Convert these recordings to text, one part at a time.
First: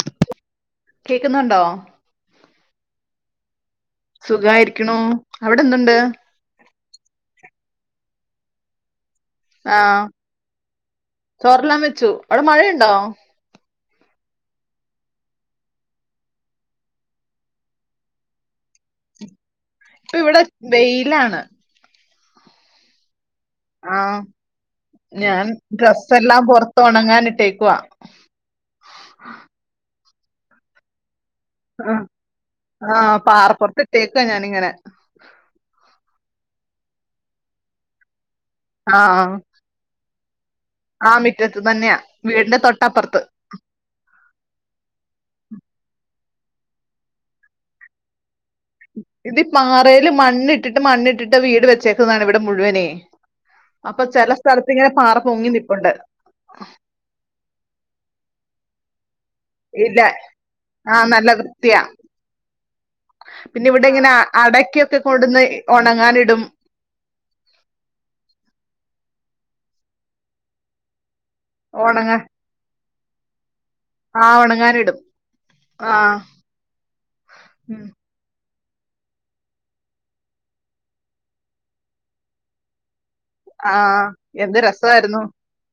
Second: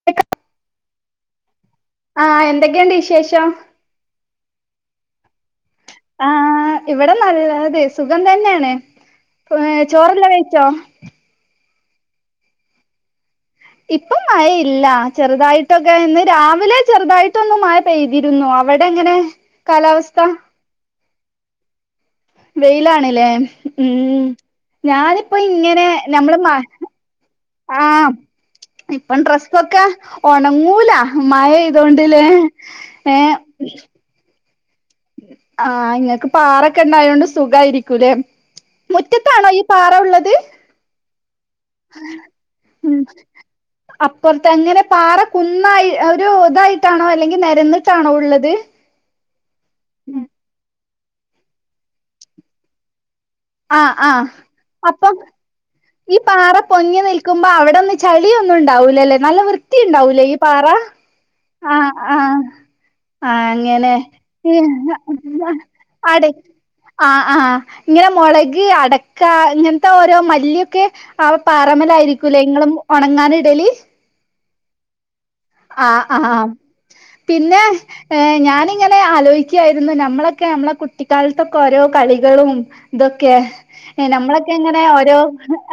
[unintelligible] കേൾക്കുന്നുണ്ടോ? ആഹ് എന്തക്കെയൊണ്ട് വിശേഷം? സുഖായിരിക്ക്ണു അവിടെഎന്തൊണ്ട്? ആഹ് ഇവിടെ നല്ലത് സുഖം തന്നെയാണ് ആ ചോറെല്ലാ കഴിച്ചോ? ചോറെല്ലാം വെച്ചു അവിടെ മഴയൊണ്ടോ? ഇപ്പ മഴ ഇല്ല ചെറുതായിട്ടൊക്കെ ഇന്ന് രാവിലെ ചെറുതായിട്ടൊന്ന് മഴ പെയ്തിരുന്നു അവിടെ എങ്ങനെ കാലാവസ്ഥ? വെയ്ലാണ്. വെയ്ലാണ്ലേ? ആ ഉം ഞാനിപ്പ ഞാൻ ഇങ്ങനെ ഞമ്മള് ഡ്രസ്സെല്ലാം മ പുറത്ത് ഉണങ്ങാൻ ഇട്ടേക്കുവാ ആഹ് ഇപ്പം ഡ്രസൊക്കെ ഒണങ്ങൂല മഴ ആ, യ്തോണ്ട്ലേ ഏഹ് തേക്കാ ഞാനിങ്ങനെ ആഹ് ഇങ്ങക്ക് പാറക്കെണ്ടായൊണ്ട് സുഖാരിക്കൂലേ മുറ്റത്താണോ ഈ പാറ ഉള്ളത്? ആഹ് മിറ്റത്ത് തന്നെയാ വീടിന്റെ തൊട്ടപ്പർത്ത്. അപ്പർത്ത അങ്ങനെ പാറ കുന്നായി ഒരു ഇതായിട്ടാണോ അല്ലെങ്കി നെരന്നിട്ടാണോ ഉള്ളത്? ഇത് പാറേല് മണ്ണിട്ടിട്ട് മണ്ണിട്ടിട്ട് വീട് വെച്ചേക്കുന്നതാണ് ഇവ്ടെ മുഴുവനേ ആഹ് അപ്പ ആഹ് ചെലസ്ഥലത്ത് ഇങ്ങനെ അപ്പം പാറ പൊങ്ങി നിപ്പുണ്ട്. ഈ പാറ പൊങ്ങി നിൽക്കുമ്പോ അവിടെന്ന് ചളിയൊന്നും ണ്ടാവൂലലെ നല്ല വൃ ത്തി ഇല്ല ണ്ടാവൂലേ ഈ പാറ ആ നല്ല വൃത്തിയാ ആഹ് ആഹ് ആഹ് പിന്നെ ഇവിടെ അങ്ങനെ ഇങ്ങനെ അ- അടയ്ക്കൊക്കെ കൊണ്ടുവന്ന് അടെ ഉണങ്ങാനിടും ആഹ് ആഹ് ഇങ്ങനെ മൊളക് അടക്ക ഇങ്ങൻത്തോരോ മല്ലിയൊക്കെ ആ ഉണങ്ങാൻ പാറമ്മലായിരിക്കൂലേ ഇങ്ങള് ഒണങ്ങാനിടല് ആഹ് ഒണങ്ങാനിടും ആഹ് ആഹ് പിന്നെ ഉം ഏഹ് ഞാനിങ്ങനെ ആലോയിക്ക്യായിരുന്നു നമ്മളൊക്കെ നമ്മളെ കുട്ടിക്കാലത്തൊക്കെ ഓരോ കളികളും തൊക്കെ ആഹ് എ നമ്മളൊക്കെ എന്ത് ങ്ങനെ ഓരോ രസായിരുന്നു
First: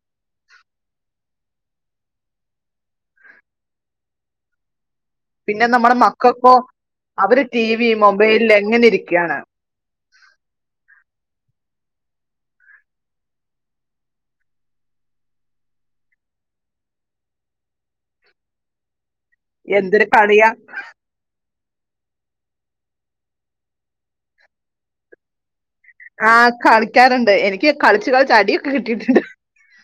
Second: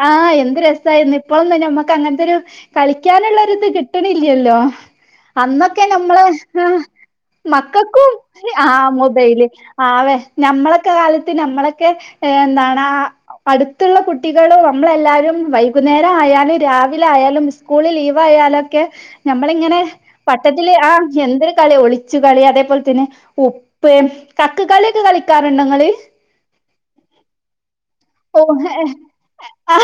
ആഹ് എന്ത് രസായിരുന്നു ഇപ്പളൊന്നും ഞമ്മക്ക് അങ്ങനത്തെരു കളിക്യാനുള്ള ഒരുത് കിട്ട് ണില്ല്യല്ലോ പിന്നെ അന്നൊക്കെ നമ്മടെ നമ്മള്ഹ് മക്കൾക്കോ അഹ് അവര് ടി വി മക്കക്കും മൊബൈലിൽ എങ്ങനെ ആഹ് ഇരിക്കാണ് മുബൈയില് ആവെ ഞമ്മളെക്കെ കാലത്ത് ഞമ്മളൊക്കെ ഏ എന്താണാ പ്പട്ത്തുള്ള കുട്ടികളും അമ്മളെല്ലാരും വൈകുന്നേരായാലും രാവിലെ ആയാലും സ്കൂള് ലീവായാലൊക്കെ ഞമ്മളിങ്ങനെ എന്തൊരു കളിയാ പട്ടത്തില് ആഹ് എന്തൊര് കള്യ ഒളിച്ച് കളി അതേപോലെ തന്നെ ഉപ്പ്, കക്ക്‌ കളിയൊക്കെ കളി ക്കാറ്ണ്ടോ ങ്ങള് ആഹ് കളിക്യാറ്ണ്ട് എനിക്ക് കളിച്ചു ഓ കളിച്ചടിയൊക്കെ കിട്ടീട്ട്ണ്ട് ആ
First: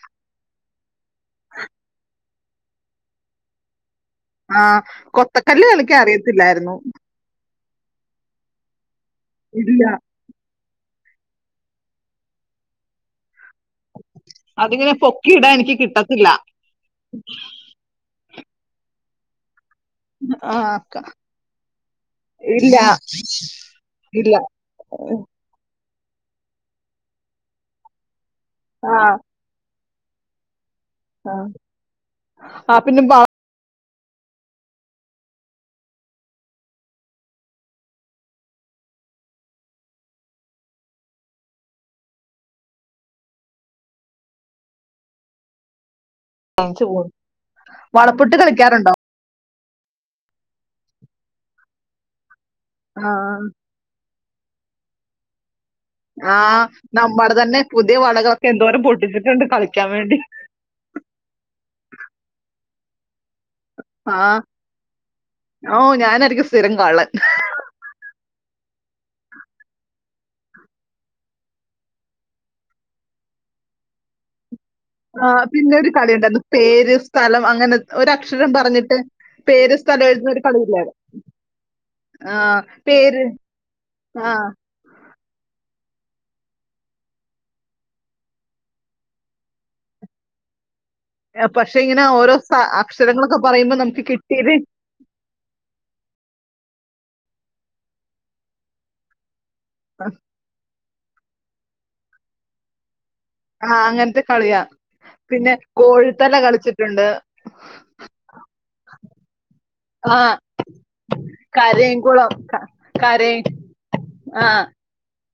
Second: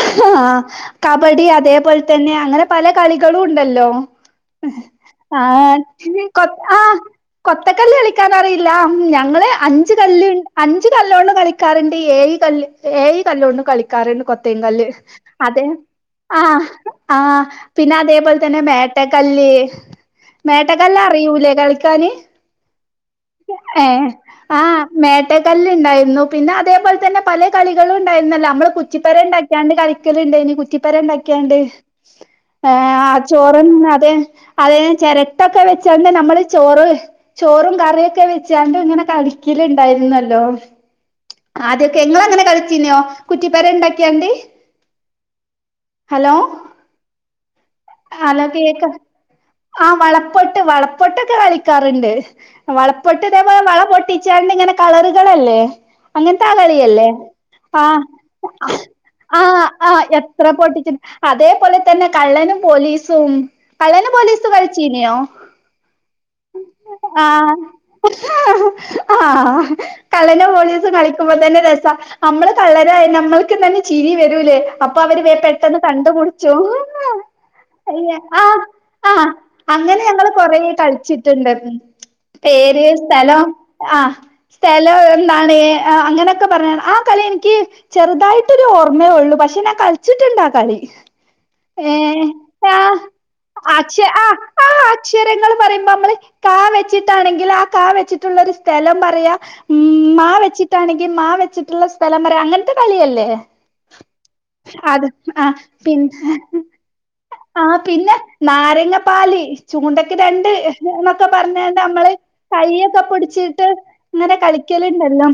കബഡി അതേപോൽതെന്നെ അങ്ങനെ പല കളികളുണ്ടല്ലോ ആഹ് കൊത്തക്കല്ല് ആഹ് കളിക്കാൻ ഇനി കൊത് അറിയത്തില്ലായിരുന്നു ആഹ് കൊത്തക്കല്ല് കളിക്കാനറിയില്ല. ഉം ഞങ്ങള് ഇല്ല അഞ്ച് കല്ല് അഞ്ച് കല്ലോണ്ടും കളിക്കാറുണ്ട്. ഏഴ് കല്ല് ഏഴ് കല്ലോണ്ടും കളിക്കാറ്ണ്ട് കൊത്തീങ്കല്ല് അതിങ്ങനെ പൊക്കിയിടാൻ അതെ എനിക്ക് കിട്ടത്തില്ല ആഹ് ആഹ് പിന്നതേപോലെ തന്നെ മേട്ടക്കല്ല്., ആഹ് മേട്ടക്കല്ലറിയൂലേ കളിക്കാന് ഇല്ല ഏഹ് ഇല്ല ആഹ് മേട്ട ക്ക്ല്ല്ണ്ടായിരുന്നു. പിന്നെ അതേപോലെ തന്നെ പലേ കളികളുംണ്ടായിരുന്നല്ലോ അമ്മള് കുച്ചിപ്പര ആഹ് ണ്ടാക്കി ക്യാണ്ട് കളിക്കല്ണ്ടായ്നി. കുറ്റിപ്പെര ആഹ് ണ്ടാക്കിയാണ്ട്, ഏഹ് പിന്നെ ആഹ് വള- ചോറ അതെ ചെരട്ടൊക്കെ വെച്ചാണ്ട് നമ്മള് ചോറ് ചോറും കറിയൊക്കെ വെച്ചാണ്ട്ങ്ങനെ കളിക്കല് ഇണ്ടായിരുന്നല്ലോ ആദ്യൊക്കെ ങ്ങളങ്ങനെ കളിച്ചീന്യോ കുറ്റി പ്പെര ഇണ്ടാക്കിയാണ്ട് ഹലോ ഞാൻ ചോ വളപ്പൊട്ട് കളിക്യാറുണ്ടോ ആഹ് വളപ്പൊട്ട് വളപൊട്ടൊക്കെ കളിക്കാറ്ണ്ട്, വളപൊട്ട് ആഹ് തേപോലെ വളപൊ ട്ടിച്ചാണ്ട് ങ്ങനെ കളറുകളല്ലേ അങ്ങൻത്താ ആഹ് കളിയല്ലേ നമ്മടെ തന്നെ പുതിയ ആഹ് വളകളൊക്കെ എന്തോരം പൊട്ടിച്ചിട്ടുണ്ട് ആഹ് കളിക്കാൻ ആഹ് വേണ്ടി എ പ്രാ പൊട്ടിച്ചിട്ട് അതേപോലെത്തന്നെ കള്ളനും പോലീസും. കള്ളനും ആ പോലീസും കളിച്ചീനിയോ ഓ ഞാനായിരിക്കും സ്ഥിരം കള്ളൻ. [inaudible] ആ കള്ളനും പോലീസും കളിക്കുമ്പോ തന്നെ രസാ. നമ്മള് കള്ളനായ നമ്മൾക്ക് തന്നെ ചിരി വരൂലേ. അപ്പ അവര് ആ വേ പിന്നെ പെട്ടെന്ന് ഒരു കണ്ട് കളി ഉണ്ടായിരുന്നു പുട്ച്ചു. പേര് സ്ഥലം അങ്ങനെ അയ് ആ ഒരക്ഷരം പറഞ്ഞിട്ട് അ പേര് അങ്ങനെ സ്ഥലം ഞങ്ങള് എഴുതുന്ന ഒരു കൊറേ കളിയില്ലായിരുന്നു കളിച്ചിട്ട്ണ്ട്. പേര്, സ്ഥലോം ആഹ് ആ സ്ഥലോം ന്നാണ് അ അങ്ങനൊക്കെ പറഞ്ഞ ആ കളിയെനിക്ക് ചെറുതായിട്ടൊര് ഓർമ്മേ ഒള്ളൂ. പക്ഷെ ഞാൻ കളിച്ചിട്ട് ആ കളി. പക്ഷെ ഏ ഇങ്ങനെ ഓരോ സ ആ അക്ഷരങ്ങളൊക്കെ പ അക്ഷ ആ ആ അക്ഷരങ്ങൾ പറയുമ്പോ അമ്മള് കാ വെച്ചിട്ടാണെങ്കിൽ ആ കാ വെച്ചിട്ടുള്ള ഒരു സ്ഥലം പറയാ മ് [unintelligible] മാ വെച്ചിട്ടാണെങ്കി മാ വെച്ചിട്ട്ള്ള സ്ഥലം പറയാ അങ്ങനത്തെ കളി അല്ലേ? ആ അങ്ങനത്തെ കളിയാ അത് ആ പിന്നെ പി കോഴിത്തല കളിച്ചിട്ടുണ്ട് ആ പിന്നെ ന അരങ്ങപ്പാലി. ചൂണ്ടക്ക് ആ രണ്ട് ഹ് എന്നൊക്കെ പറഞ്ഞലേ അമ്മള്. കരയംകുളം ക- കൈയ്യൊക്കെ കരയും പിടിച്ചിട്ട് ഇങ്ങനെ ആ കളിക്കല്ണ്ടല്ലോ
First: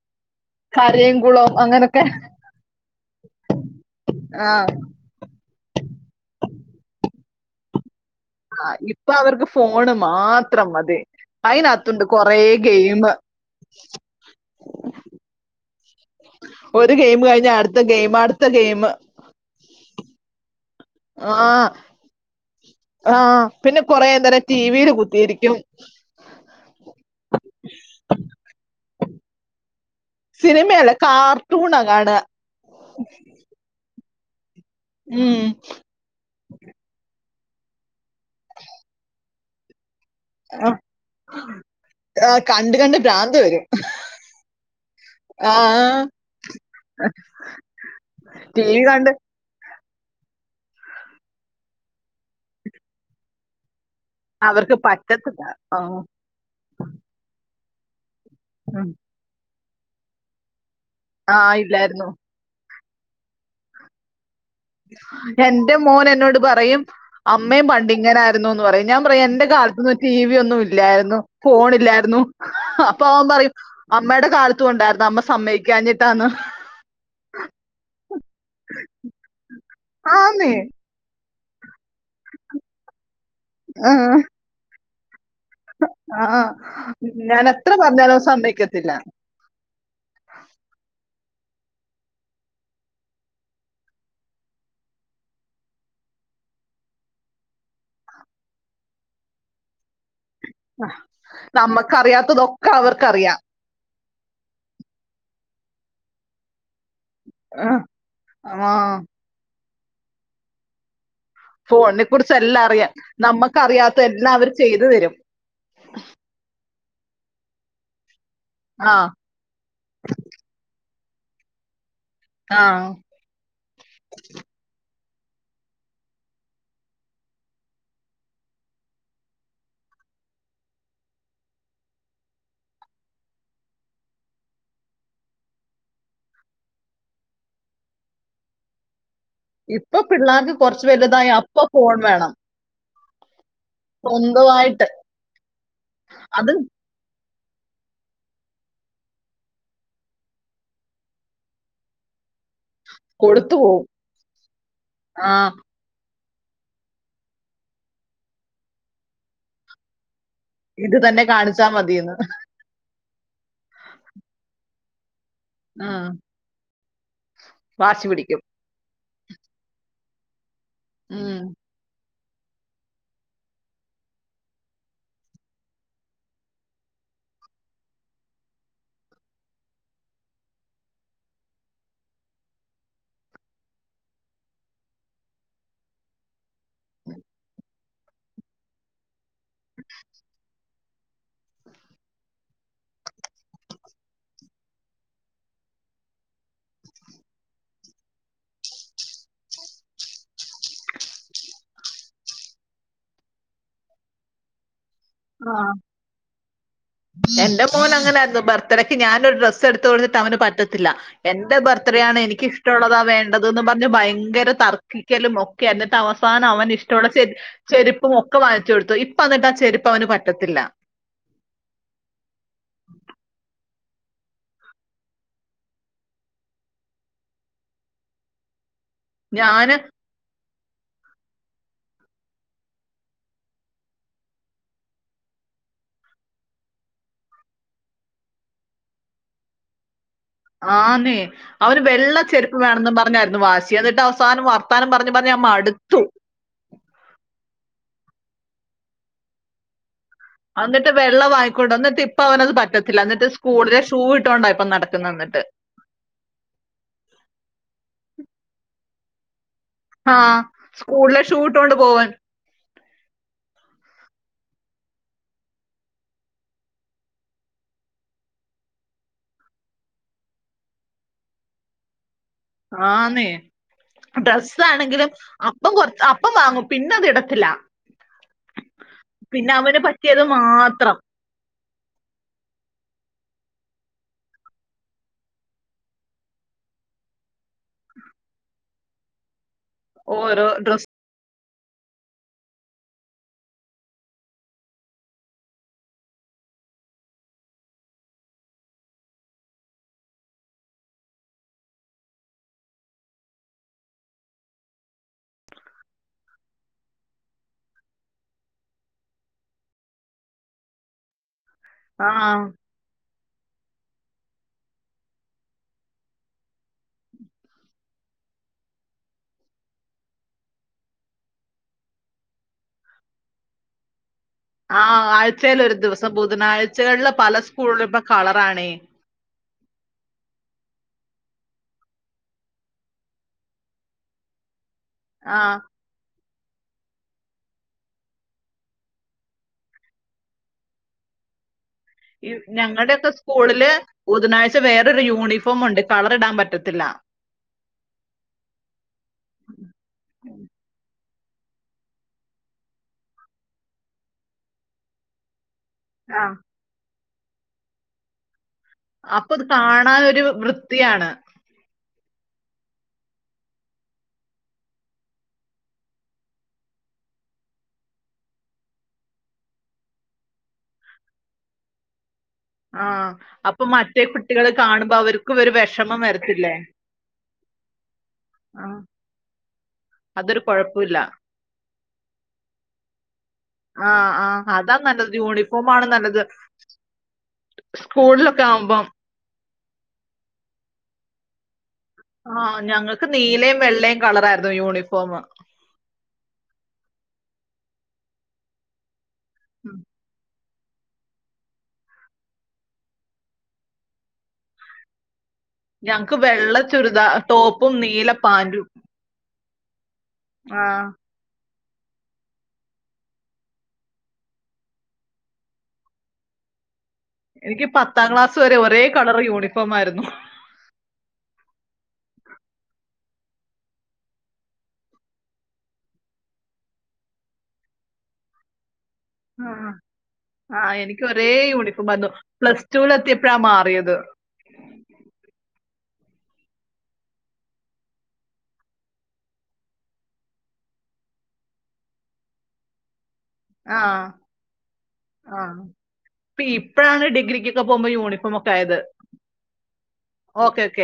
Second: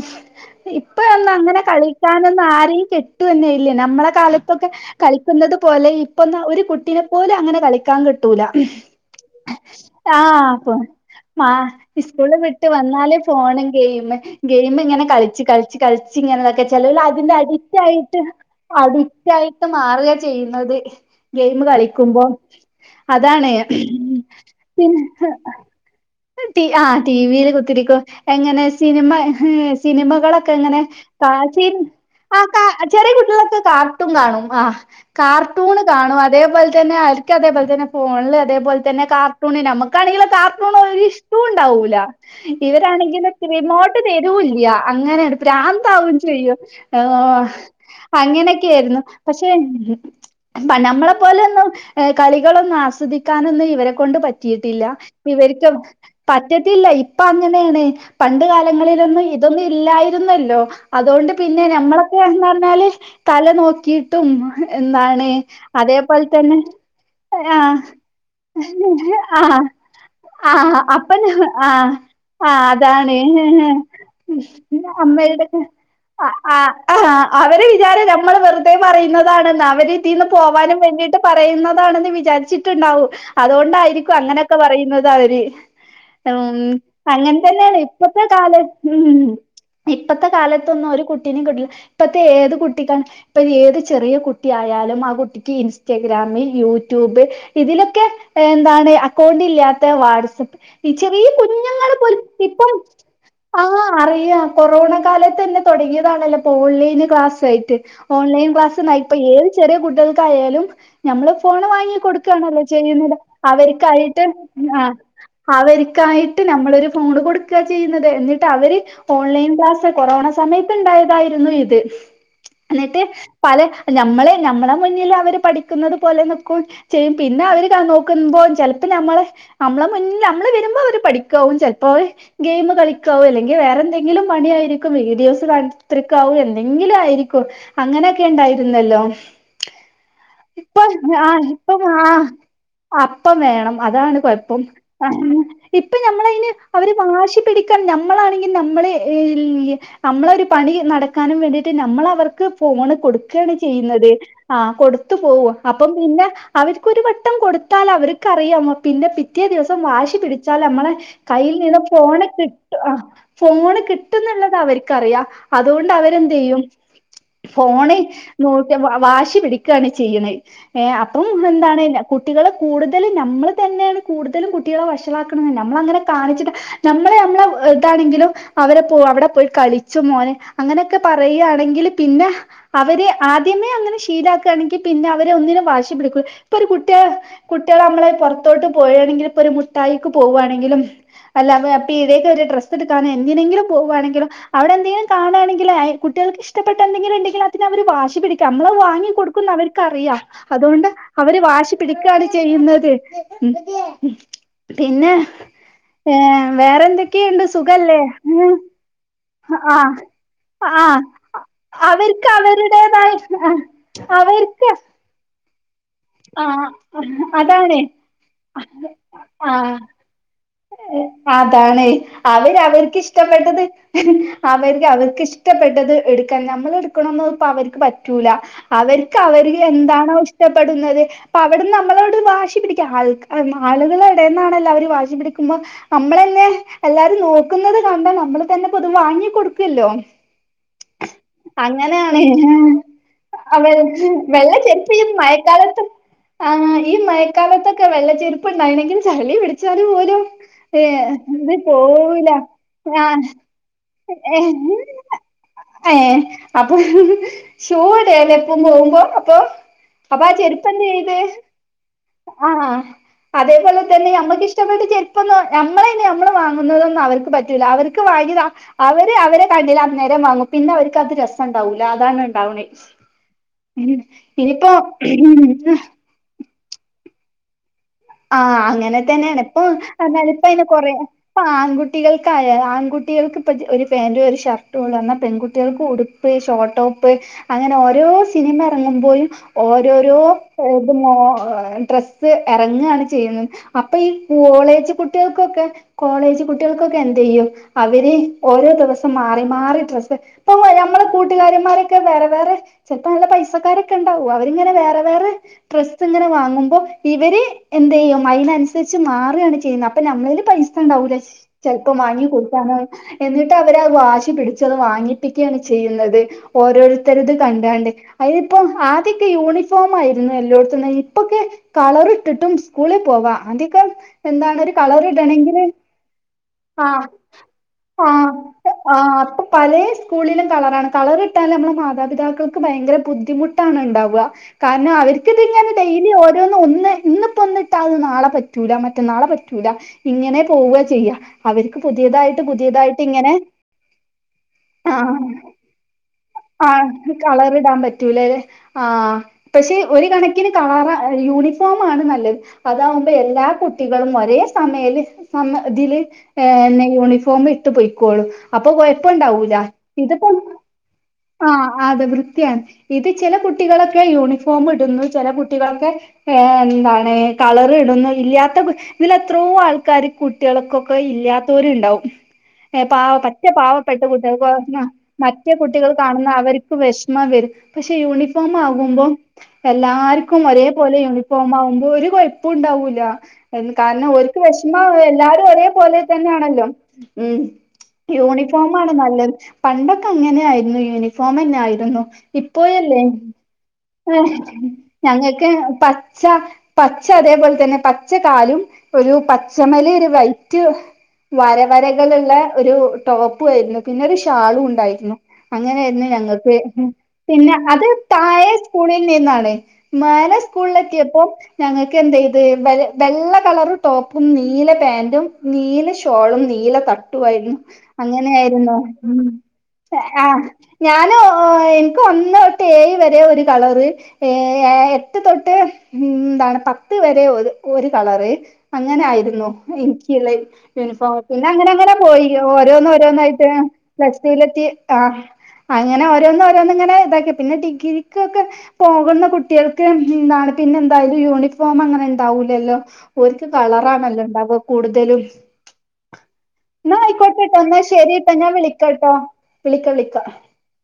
ഇപ്പഴൊന്നു കരയംകുളം അങ്ങനെ അങ്ങനൊക്കെ കളിക്കാനൊന്നു ആരേം കിട്ടുവൊന്നില്ല ഞമ്മടെ ആ കാലത്തൊക്കെ കളിക്കുന്നത് പോലെ ഇപ്പൊന്ന ഒരു കുട്ടിനെ പോലു അങ്ങനെ കളിക്കാൻ കിട്ട് ട്ടുല ആ, ഇപ്പൊ അവർക്ക് ഫോണ് ആഹ് മാത്രം ഇപോ മതി അ അതിനകത്തുണ്ട് കൊറേ ഇസ്കൂള് വിട്ട് ഗെയിം വന്നാല് ഫോണ് ഗെയിം. ഗെയിം ഇങ്ങനെ കളിച്ച് കളിച്ച് കളി ച്ചിങ്ങനതൊക്കെ. ഒരു ചെലര് ഗെയിം അതിന്റെ കഴിഞ്ഞ അടുത്ത ഗെയിം അടിക്റ്റായിട്ട് അടുത്ത ഗെയിം അടിക്റ്റായിട്ട് മാറുക ചെയ്യുന്നത്. ആ ഗെയിം കളിക്കുമ്പോ ആഹ് അതാണ് കൊറേ പിന്നെ നേരം ടിവിയില് കുത്തിയിരിക്കും [unintelligible] ആ ടി വിൽ കുത്തിരിക്കോ. എങ്ങനെ സിനിമ ഹേ സിനിമകളൊക്കെ എങ്ങനെ സിനിമയല്ല കായ്ച്ചി കാർട്ടൂണാ കാണുക ചെറിയ കുട്ടികളൊക്കെ കാർട്ടൂൺ കാണും. ആ ഉം കാർട്ടൂണ് കാണും അതേപോലെതന്നെ ഇക്ക അതേപോലെ തന്നെ ഫോണില്. അതേപലെ തന്നെ കാർട്ടുണിനമ്പോ കളികളൊ കാർട്ടൂൺ ആഹ് ഒരു ഇഷ്ട്ടോ ഉണ്ടാവൂല. കണ്ട് കണ്ട് ഇവരാണെങ്കില് ഭ്രാന്ത് വരും റിമോട്ട് തരൂല്യ അങ്ങനെ ആഹ് ഭ്രാന്താവും ചെയ്യും. ടി വി അങ്ങനൊക്കൊയിരുന്നു കണ്ട് പക്ഷെ നമ്മളെ പോലെ ഒന്നും കളികളൊന്നും ആസ്വദിക്കാനൊന്നും ഇവരെ കൊണ്ട് അവർക്ക് പറ്റിയിട്ടില്ല പറ്റത്തില്ല ഇവര്ക്ക് ആഹ് പറ്റത്തില്ല ഇപ്പൊ അങ്ങനാണ്. പണ്ട് ഉം കാലങ്ങളിലൊന്നും ഇതൊന്നും ഇല്ലായിരുന്നല്ലോ. അതൊണ്ട് ആഹ് പിന്നെ ഇല്ലായിരുന്നു ഞമ്മളൊക്കെ എന്ന് പറഞ്ഞാല് തല നോക്കി ട്ടും എന്റെ മോൻ അതേപോലെ എന്നോട് തന്നെ പറയും ആ അമ്മയും പണ്ട് ഇങ്ങനായിരുന്നുന്ന് പറയും ഞാൻ പറയും എന്റെ കാലത്തൊന്നും ടി വി ആ ഒന്നും അപ്പ ഇല്ലായിരുന്നു ഞാ ഫോണില്ലായിരുന്നു ആ അപ്പൊ അതാണെ. അവൻ പറയും അമ്മയുടെ കാലത്തും ഉണ്ടായിരുന്നു അമ്മ അമ്മേടെ എടുക്ക്‌ സമ്മതിക്കാഞ്ഞിട്ടാന്ന് ആ ആ അവര് വിചാരം നമ്മള് വെറുതെ പറയുന്നതാണന്ന അവരിതിന്ന് ആന്നേ പോവാനും വേണ്ടിട്ട് പറയുന്ന എന്താണെന്ന് വിചാരിച്ചിട്ടുണ്ടാവും അതുകൊണ്ടായിരിക്കും ആഹ് അങ്ങനെയൊക്കെ പറയുന്നത് അവര്. ആഹ് മ്മ് ഞാൻ എത്ര അങ്ങനെതന്നാണ് പറഞ്ഞാലും ഇപ്പത്തെ അവൻ കാല സമ്മതിക്കത്തില്ല മ് ഇപ്പത്തെ കാലത്തൊന്നും ഒരു കുട്ടിനേം കി ഇപ്പത്തെ ഏത് കുട്ടിക്കാണ് ഇപ്പൊ ഏത് ചെറിയ കുട്ടിയായാലും ആ കുട്ടിക്ക് ഇൻസ്റ്റഗ്രാമിൽ യൂട്യൂബ് ഇതിലൊക്കെ എന്താണ് അക്കൗണ്ട് ഇല്ലാത്ത വാട്സാപ്പ് ഈ ചെറിയ കുഞ്ഞുങ്ങൾ പോലും നമ്മക്കറിയാത്തതൊക്കെ ഇപ്പം അവർക്കറിയാം ആഹ് അറിയ കൊറോണ കാലത്ത് തന്നെ തുടങ്ങിയതാണല്ലോ ഓൺലൈ ക്ലാസായിട് ആഹ് ഓൺലൈൻ ക്ലാസ് ആഹ് എന്നഏത് ചെറിയ കുട്ടികൾക്കായാലും നമ്മൾ ഫോൺ വാങ്ങി ഫോണിനെ കുറിച്ച് എല്ലാം കൊടുക്കണല്ലോ അറിയാം ചെയ്യുന്നത് നമ്മക്കറിയാത്ത അവർക്കായിട്ട് എല്ലാം അവര് ചെയ്തു ആ തരും അവർക്കായിട്ട് നമ്മളൊരു ഫോൺ കൊടുക്ക ചെയ്യുന്നത് എന്നിട്ട് അവര് ആഹ് ഓൺലൈൻ ക്ലാസ്സ് കൊറോണ സമയത്ത്ണ്ടായതായിരുന്നു ഇത് ആഹ് ന്നിട്ട് പല നമ്മളെ നമ്മളെ മുന്നിൽ അവര് പഠിക്കന്നത് പോലെ നിക്കും ചെയ്യും പിന്നെ അവര് നോക്കുമ്പോം ചിലപ്പോ നമ്മള നമ്മളെ മുന്നില്നമ്മള് വരുമ്പോ അവര് പഠിക്കാവും ചെലപ്പോ വര ഗെയിമ് കളിക്കാവോ അല്ലെങ്കിൽ വേറെ എന്തെങ്കിലും പണിയായിരിക്കും വീഡിയോസ് കാണ്ടത്തിരിക്കാവോ എന്തെങ്കിലും ആയിരിക്കും. അങ്ങനൊക്കെണ്ടായിരുന്നല്ലോ? ഇപ്പൊ പിള്ളേർക്ക് കുറച്ച് വലുതായ അപ്പൊ ഇപ്പം ഫോൺ ആ വേണം. അപ്പം വേണം അതാണ് കുഴപ്പം സ്വന്തമായിട്ട് ഇപ്പൊ ഞമ്മളയ്ന് അതും അവര് വാശി പിടിക്കാൻ നമ്മളാണെങ്കിൽ നമ്മളെ ഏ നമ്മളൊരു പണി നടക്കാനും വേണ്ടിട്ട് നമ്മള വർക്ക് ഫോണ് കൊടുക്കണ് കൊടുത്തു പോകും ചെയ്യുന്നത് ആ കൊടുത്തു പോവ ആഹ് അപ്പം പിന്നെ അവർക്കൊരു വട്ടം കൊടുത്താൽ അവർക്ക്റിയാ പിന്നെ പിറ്റേ ദിവസം വാശി പിടി ച്ചാൽ നമ്മളെ ഇത് തന്നെ കയ്യിൽ കാണിച്ചാ നിന്ന് മതിയെന്ന് ഫോണ് കി ആ ഫോണ് കിട്ടുന്നുള്ളത് അവർക്ക്റിയ അതുകൊണ്ട് ഉം അവരെന്ത്യ്യും? ഫോണെ വാശി പിടിക്കും നോക്കി വാശി പിടിക്കാണ് ചെയ്യണത് ഏ ഉം അപ്പം എന്താണ്? കുട്ടികളെ കൂടുതലും നമ്മള് തന്നെയാണ് കൂടുതലും കുട്ടികളെ വഷളാക്കണ നമ്മള ങ്ങനെ കാണിച്ചിട്ട നമ്മളെ നമ്മളെ ഇതാണെങ്കിലും അവരെ പോ അവിടെ പോയി കളിച്ചൊ മോനെ അങ്ങനെയൊക്കെ പറയാണെങ്കിൽ പിന്നെ അവരെ ആദ്യമേ അങ്ങനെ ശീലാക്കണെങ്കിൽ പിന്നെ അവര് ഒന്നിനും വാശി പിടിക്ക ഇപോ കുട്ടി കുട്ടികൾ നമ്മളെ പുറത്തോട്ട് പോയാണെങ്കിൽ ഒരു മുട്ടായിക്ക് പോവാണെങ്കിലും അല്ലാതെ ആ പീടിയേകേറി ഡ്രസ് എടുക്കാനൊ എന്തിനെങ്കിലും പോവാണെങ്കിലും അവിടെ എന്തെങ്കില കാണാണെങ്കിൽ കുട്ടികൾക്ക് ഇഷ്ടപ്പെട്ട എന്തെങ്കിലും ഉണ്ടെങ്കിൽ അതിനവര് വാശി പിടിക്കാ നമ്മള് വാങ്ങി കൊടുക്കുന്ന്അവര് ക്കറിയ അതുകൊണ്ട് അവര് വാശി പിടിക്കാണ് ചെയ്യുന്നത്. പിന്നെ ആഹ് ഏഹ് വേറെന്തൊക്കെയുണ്ട് എന്റെറെ മോന സുഖല്ലേ ഉം ങ്ങനെയാർന്നുബർത്തഡക്ക് ഞാനൊരു ഡ്രസ്സ് എടുത്ത് ആഹ് കൊടുത്തിട്ട് അവന് പറ്റത്തില്ല ആഹ് എൻന്റെ ബർത്ത്ഡേ ആണ് അവർക്ക് എനിക്ക്ിഷ്ടമുള്ളതാ അവരുടേതായ വേണ്ടതന്ന് പറഞ്ഞ് ഭയങ്കര അവർക്ക് തർക്കിക്കലും ക്കെയായിരുന്നു എന്നി് ട്ട് അവസാനം അവൻ ആഹ് ഇഷ്ടമുള്ള ചരി ചെ അതാണ് രിപ്പും ഒക്കെ വാങ്ങിച്ചുടുത്തു ഇപ്പ ന്നിട്ട് ആചെരുപ്പ് അവന് പറ്റത്തില്ല അതാ ണെയ് അവര് അവർക്ക് ഇഷ്ടപ്പെട്ടത് അവർ അവർക്ക് ഇഷ്ടപ്പെട്ടത് എടുക്കാൻ നമ്മൾ എടുക്കണംന്ന് ഇപ്പ അവർക്ക് പറ്റൂല അവർക്ക് അവർ ഞാന് എന്താണോ ഇഷ് ഇഷ്ടപ്പെടുന്നത് അപ്പ അവിടുന്ന് നമ്മളോട് വാശി പിടിക്കുക ആ ആളുകൾ ഇടടെന്നാണെല്ലൊ അവരും വാശി പിടി ക്കുമ്പോ നമ്മളന്നെ എല്ലാരും നോക്കുന്നത് കണ്ടാ നമ്മള് തന്നെ പ്പൊ അത് വാങ്ങി കൊടുക്കല്ലോ ആന്നേ അവന് അങ്ങനെയാണ് വെള്ള ചെരിപ്പ് വേണംന്ന് പറഞ്ഞായിരുന്നു അവ വാശി എന്നിട്ട് അവസാനം വർത്താനം പറഞ്ഞ് പറഞ്ഞ് ഞാൻ മട് ത്തു ആ ഈ മഴക്കാലത്തൊക്കെ വെള്ള ചെരുപ്പ് ഉണ്ടായിനെങ്കിൽ ചളി പിടിച്ചാല് പോലും ഏ എന്നിട്ട് വെള്ള അത് വാങ്ങിക്കൊണ്ട് വന്നു. എന്നിട്ട് ഇപ്പൊ പോവുല അവനത് പറ്റത്തില്ല ഞാൻ എന്നിട്ട് സ്കൂളിലെ ഷൂ ഏ ഇട്ടോണ്ടാ ഇപ്പൊ നടക്കുന്നത് എന്നിട്ട് ഏ അപ്പൊ ഷൂ ഇടല്ലേ ഇപ്പപോകുമ്പോ അപ്പൊ അപ്പോ ആ ചെരുപ്പെന്ത്ചെയ്ത് സ്കൂളിലെ ഷൂ ഇട്ടോണ്ട് പോവാൻ ആഹ് ആഹ് അതേപോലെ തന്നെ നമ്മക്ക് ഇഷ്ടപ്പെട്ട ചെര് [unintelligible] നമ്മളെന്നെ നമ്മള് വാങ്ങുന്നതൊന്നും അവർക്ക് പറ്റൂല്ല അവർക്ക് വാങ്ങിയത അവര് അവരെ കണ്ടില്ല അന്നേരം വാങ്ങും പിന്നെ അവർക്ക് അത് രസം ഉണ്ടാവൂല അതാണ്. ഉണ്ടാവണേ ആന്നേ ഉം ഇനിയിപ്പോ ഡ്രസ്സാണെങ്കിലും അപ്പം കൊ അപ്പം വാങ്ങും. പിന്നത് ഇടത്തില്ല ആഹ് അങ്ങനെ തന്നെയാണ് പിന്നെ ഇപ്പം അവന് പറ്റിയത് എന്നാല് പ്പം അയിന് കൊറേ മാത്രം ഇപ്പ ആൺകുട്ടികൾക്കായ ആൺകുട്ടികൾക്ക് ഇപ്പജ് ഒരു പാൻ്റ് ഒരു ഷർട്ടോ ഉള്ളൂ. എന്നാ പെൺകുട്ടികൾക്ക് ഉടു ഫ്രീ ഷോട്ടോപ്പ് അങ്ങനെ ഓരോ സിനിമ എറങ്ങുമ്പോഴും ഓരോരോ ഓരോ ഡ്രസ്സ് ഇത് മോ ഹേ ഡ്ര സ്സ് എറങ്ങാണ് ചെയ്യുന്ന അപ്പ ഈ കോളേജ് കുട്ടികൾക്കൊക്കെ കോളേജ് കുട്ടികൾക്കൊക്കെ എന്ത് യ്യും അവര് ഓരോ ദിവസം മാറി മാറി ഡ്രസ്സ് [unintelligible] നമ്മളെ കൂട്ടുകാരന്മാരൊക്കെ വേറെ വേറെ ചെൽപ്പം നല്ല പൈസക്കാരൊക്കെ ഉണ്ടാവൂ അവര്ങ്ങനെ വേറെ വേറെ ഡ്രസ്സ് ഇങ്ങനെ വാങ്ങുമ്പോ ഇവര് എന്തയ്യും അയിനൻസര്ച്ച് മാറാണ് ചെയ്യുന്നേ അപ്പ നമ്മളേല് പൈസ ഉണ്ടാവൂല. ചെൽപ്പം ആ വാങ്ങി കൊടുക്കാഞ്ഞാൽ എന്നിട്ട് അവരഹ് വാശി പിടിച്ചത് വാങ്ങിപ്പിക്കുകയാണ് ചെയ്യുന്നത്. ഓരോരുത്തര്ത് കണ്ടാണ്ട് അയിന് ഇപ്പം ആദ്യക്കെ യൂണിഫോം ആയിരുന്നു. എല്ലോട്ത്ത്ന്ന ഇപ്പൊക്കെ കളർ ഇട്ടിട്ടും സ്കൂളിൽ പോവാ അതിക്കം എന്താണ് ഒരു ആ കളർ ആഴ്ചയിൽ ഇടണെങ്കില് ഒരു ദിവസം ആഹ് ബുധനാഴ്ചകളില് പല സ്കൂളിലും ഇപ്പൊ ആഹ് കളറാണേ ആഹ് പലേ സ്കൂളിലും കളറാണ് കളർ ഇട്ടാൽ നമ്മളെ മാതാപിതാക്കൾക്ക് ഭയങ്കര ബുദ്ധിമുട്ടാണ് ഇണ്ടാവ. കാരണം ആ അവർക്ക്ത് ഇങ്ങനെ ഡെയിലി ഓരോന്ന് ഒന്ന് ഇന്ന്പ്പം ഒന്ന്ട്ടാ അത് നാളെ പറ്റൂല മറ്റന്നാളെ പറ്റൂല ഇങ്ങനെ പോവ ചെയ്യാ. അവർക്ക് ഈ പുതിയതായിട്ട് പുതിയതായിട്ട് ഞങ്ങളുടെയൊക്കെ ഇങ്ങനെ സ്കൂളില് ബുധനാഴ്ച വേറൊരു ആഹ് യൂണിഫോം ഉണ്ട് കളർ ഇടാൻ പറ്റത്തില്ല ആഹ് കളറ്ടാൻ പറ്റൂലലേ ആഹ് പക്ഷെ ഒര് കണക്കിന് കാവ യൂണി ഫോം നല്ലത് അതാവുമ്പേ എല്ലാ കുട്ടികളും ഒരേ സമയല് ഒന്ന് ഇതില് ആ ഏഹ് ന്നെ യൂണിഫോം ഇട്ട് പൊയ്ക്കോളും. അപ്പൊ കൊഴപ്പം അപ്പൊ അത് ഇണ്ടാവൂല കാണാൻ ഒരു ഇത്പ്പം വൃത്തിയാണ് ആഹ് അതെ വൃത്തിയാണ് ഇത് ചെല കുട്ടികളൊക്കെ യൂണിഫോം ഇടുന്നു ചെല കുട്ടികളൊക്കെ ഏഹ് എന്താണ് കളർ ഇടുന്നു ഇല്ലാത്ത കു ഇതിലെത്രോ ആൾക്കാര് കുട്ട്യള്ക്കൊക്കെ ഇല്ലാത്തോര് ഇണ്ടാവും. ആ ഏഹ് പാവ പറ്റേ അപ്പൊ പാവപ്പെട്ട മറ്റേ കുട്ടികൾ കുട്ട്യൾക്ക് ന്നാ കാണുമ്പോ അവർക്കും ഒരു മറ്റേ കുട്ടികൾ വിഷമം കാണുന്ന വരത്തില്ലേ അവർക്ക് വെഷമം വരും. പക്ഷെ ആ യൂണിഫോമാകുമ്പം എല്ലാർക്കും അതൊരു ഒരേപോലെ കുഴപ്പമില്ല യൂണി ഫോമാവുമ്പോ ഒരു കൊഴപ്പുണ്ടാവൂല. എൻ ആ കാരണം ആ ഓര്ക്ക് അതാ വെഷ്മാവേ നല്ലത് എല്ലാരും യൂണിഫോം ആണ് ഒരേപോലെ നല്ലത് തന്നാണല്ലോ ഉം. സ്കൂളിലൊക്കെ ആവുമ്പം യൂണിഫോമാണ് നല്ലേ പണ്ടൊക്കെ അങ്ങനെയായിരുന്നു യൂണിഫോമെന്നായിരുന്നു. ആ ഇപ്പോഴല്ലേ ഞങ്ങക്ക് നീലയും വെള്ളയും ആഹ് കളറായിരുന്നു യൂണിഫോം ഞങ്ങക്ക് പ ച്ച പച്ച അതേപോലെ തന്നെ പച്ച കാലും ഒരു ഉം. പച്ചമല് ഒരു വൈറ്റ് വരവരകളുള്ള ഒരു ടോപ്പു ആയിരുന്നു പിന്നെ ഒരു ഷാളുണ്ടായിരുന്നു. അങ്ങനായിരുന്നു ഞങ്ങക്ക് വെള്ള ചുരിദാ പിന്നെ ടോപ്പും അത് നീല താഴെ പാന്റും സ്കൂളി നിന്നാണ് മാലെ ആ സ്കൂൾ എത്തിയപ്പം ഞങ്ങക്കെന്തെയ്ത് വെ വെള്ള കളർ ടോപ്പും നീല പാന്റും നീല ശ ട്ടോളും നീല തട്ടുവായിരുന്നു. എനിക്ക് പത്താം ക്ലാസ് വരെ അങ്ങനെയായിരുന്നോ? ഒരേ ഉം കളർ യൂണിഫോം ആയിരുന്നു എഹ് ആഹ് ഞാൻ ഓഹ് ഇൻക്ക് ഒന്നൊട്ട് ഏഴ് വരെ ഒരു കളറ്. ഏഹ്എ എട്ട് തൊട്ട്. അ്ന്താണ് പത്ത് വരെ ഒത് ഒരു കളറ് അങ്ങനായി. ന്നു ആ എനക്ക്ള്ളെ ആ, എനിക്ക് യൂണിഫോം ഒരേ പിന്നെ യൂണിഫോം അങ്ങനങ്ങനെ ആയിരുന്നു പോയി പ്ലസ് ടുവിൽ എത്തിയപ്പോഴാ ഓരോന്നോരോന്നായിട്ട് മാറിയത് പ്ല ലെത്തി ആഹ് അങ്ങനെ ഓരോന്ന് രോന്നിങ്ങനെ ഇതാക്കി. പിന്നെ ഡിഗ്രിക്കൊക്കെ പോകുന്ന കുട്ടികൾക്ക് എന്താണ് പിന്നെ എന്താ യൂണിഫോമങ്ങനെ ഉണ്ടാവൂലല്ലോ? ഓല്ക്ക് ആ കളറാണല്ലോണ്ടാവ കൂടുതലും. ആ ഇപ്പൊ ഇപ്പോഴാണ് ഇന്നായിക്കോട്ടട്ടോ ഡിഗ്രിക്കൊക്കെ ഇന്നാ പോകുമ്പോ ശരീട്ടാ യൂണിഫോം ഞാൻ ഒക്കെ ആയത് വിളിക്കാട്ടോ വിളിക്ക വിളിക്ക. Okay okay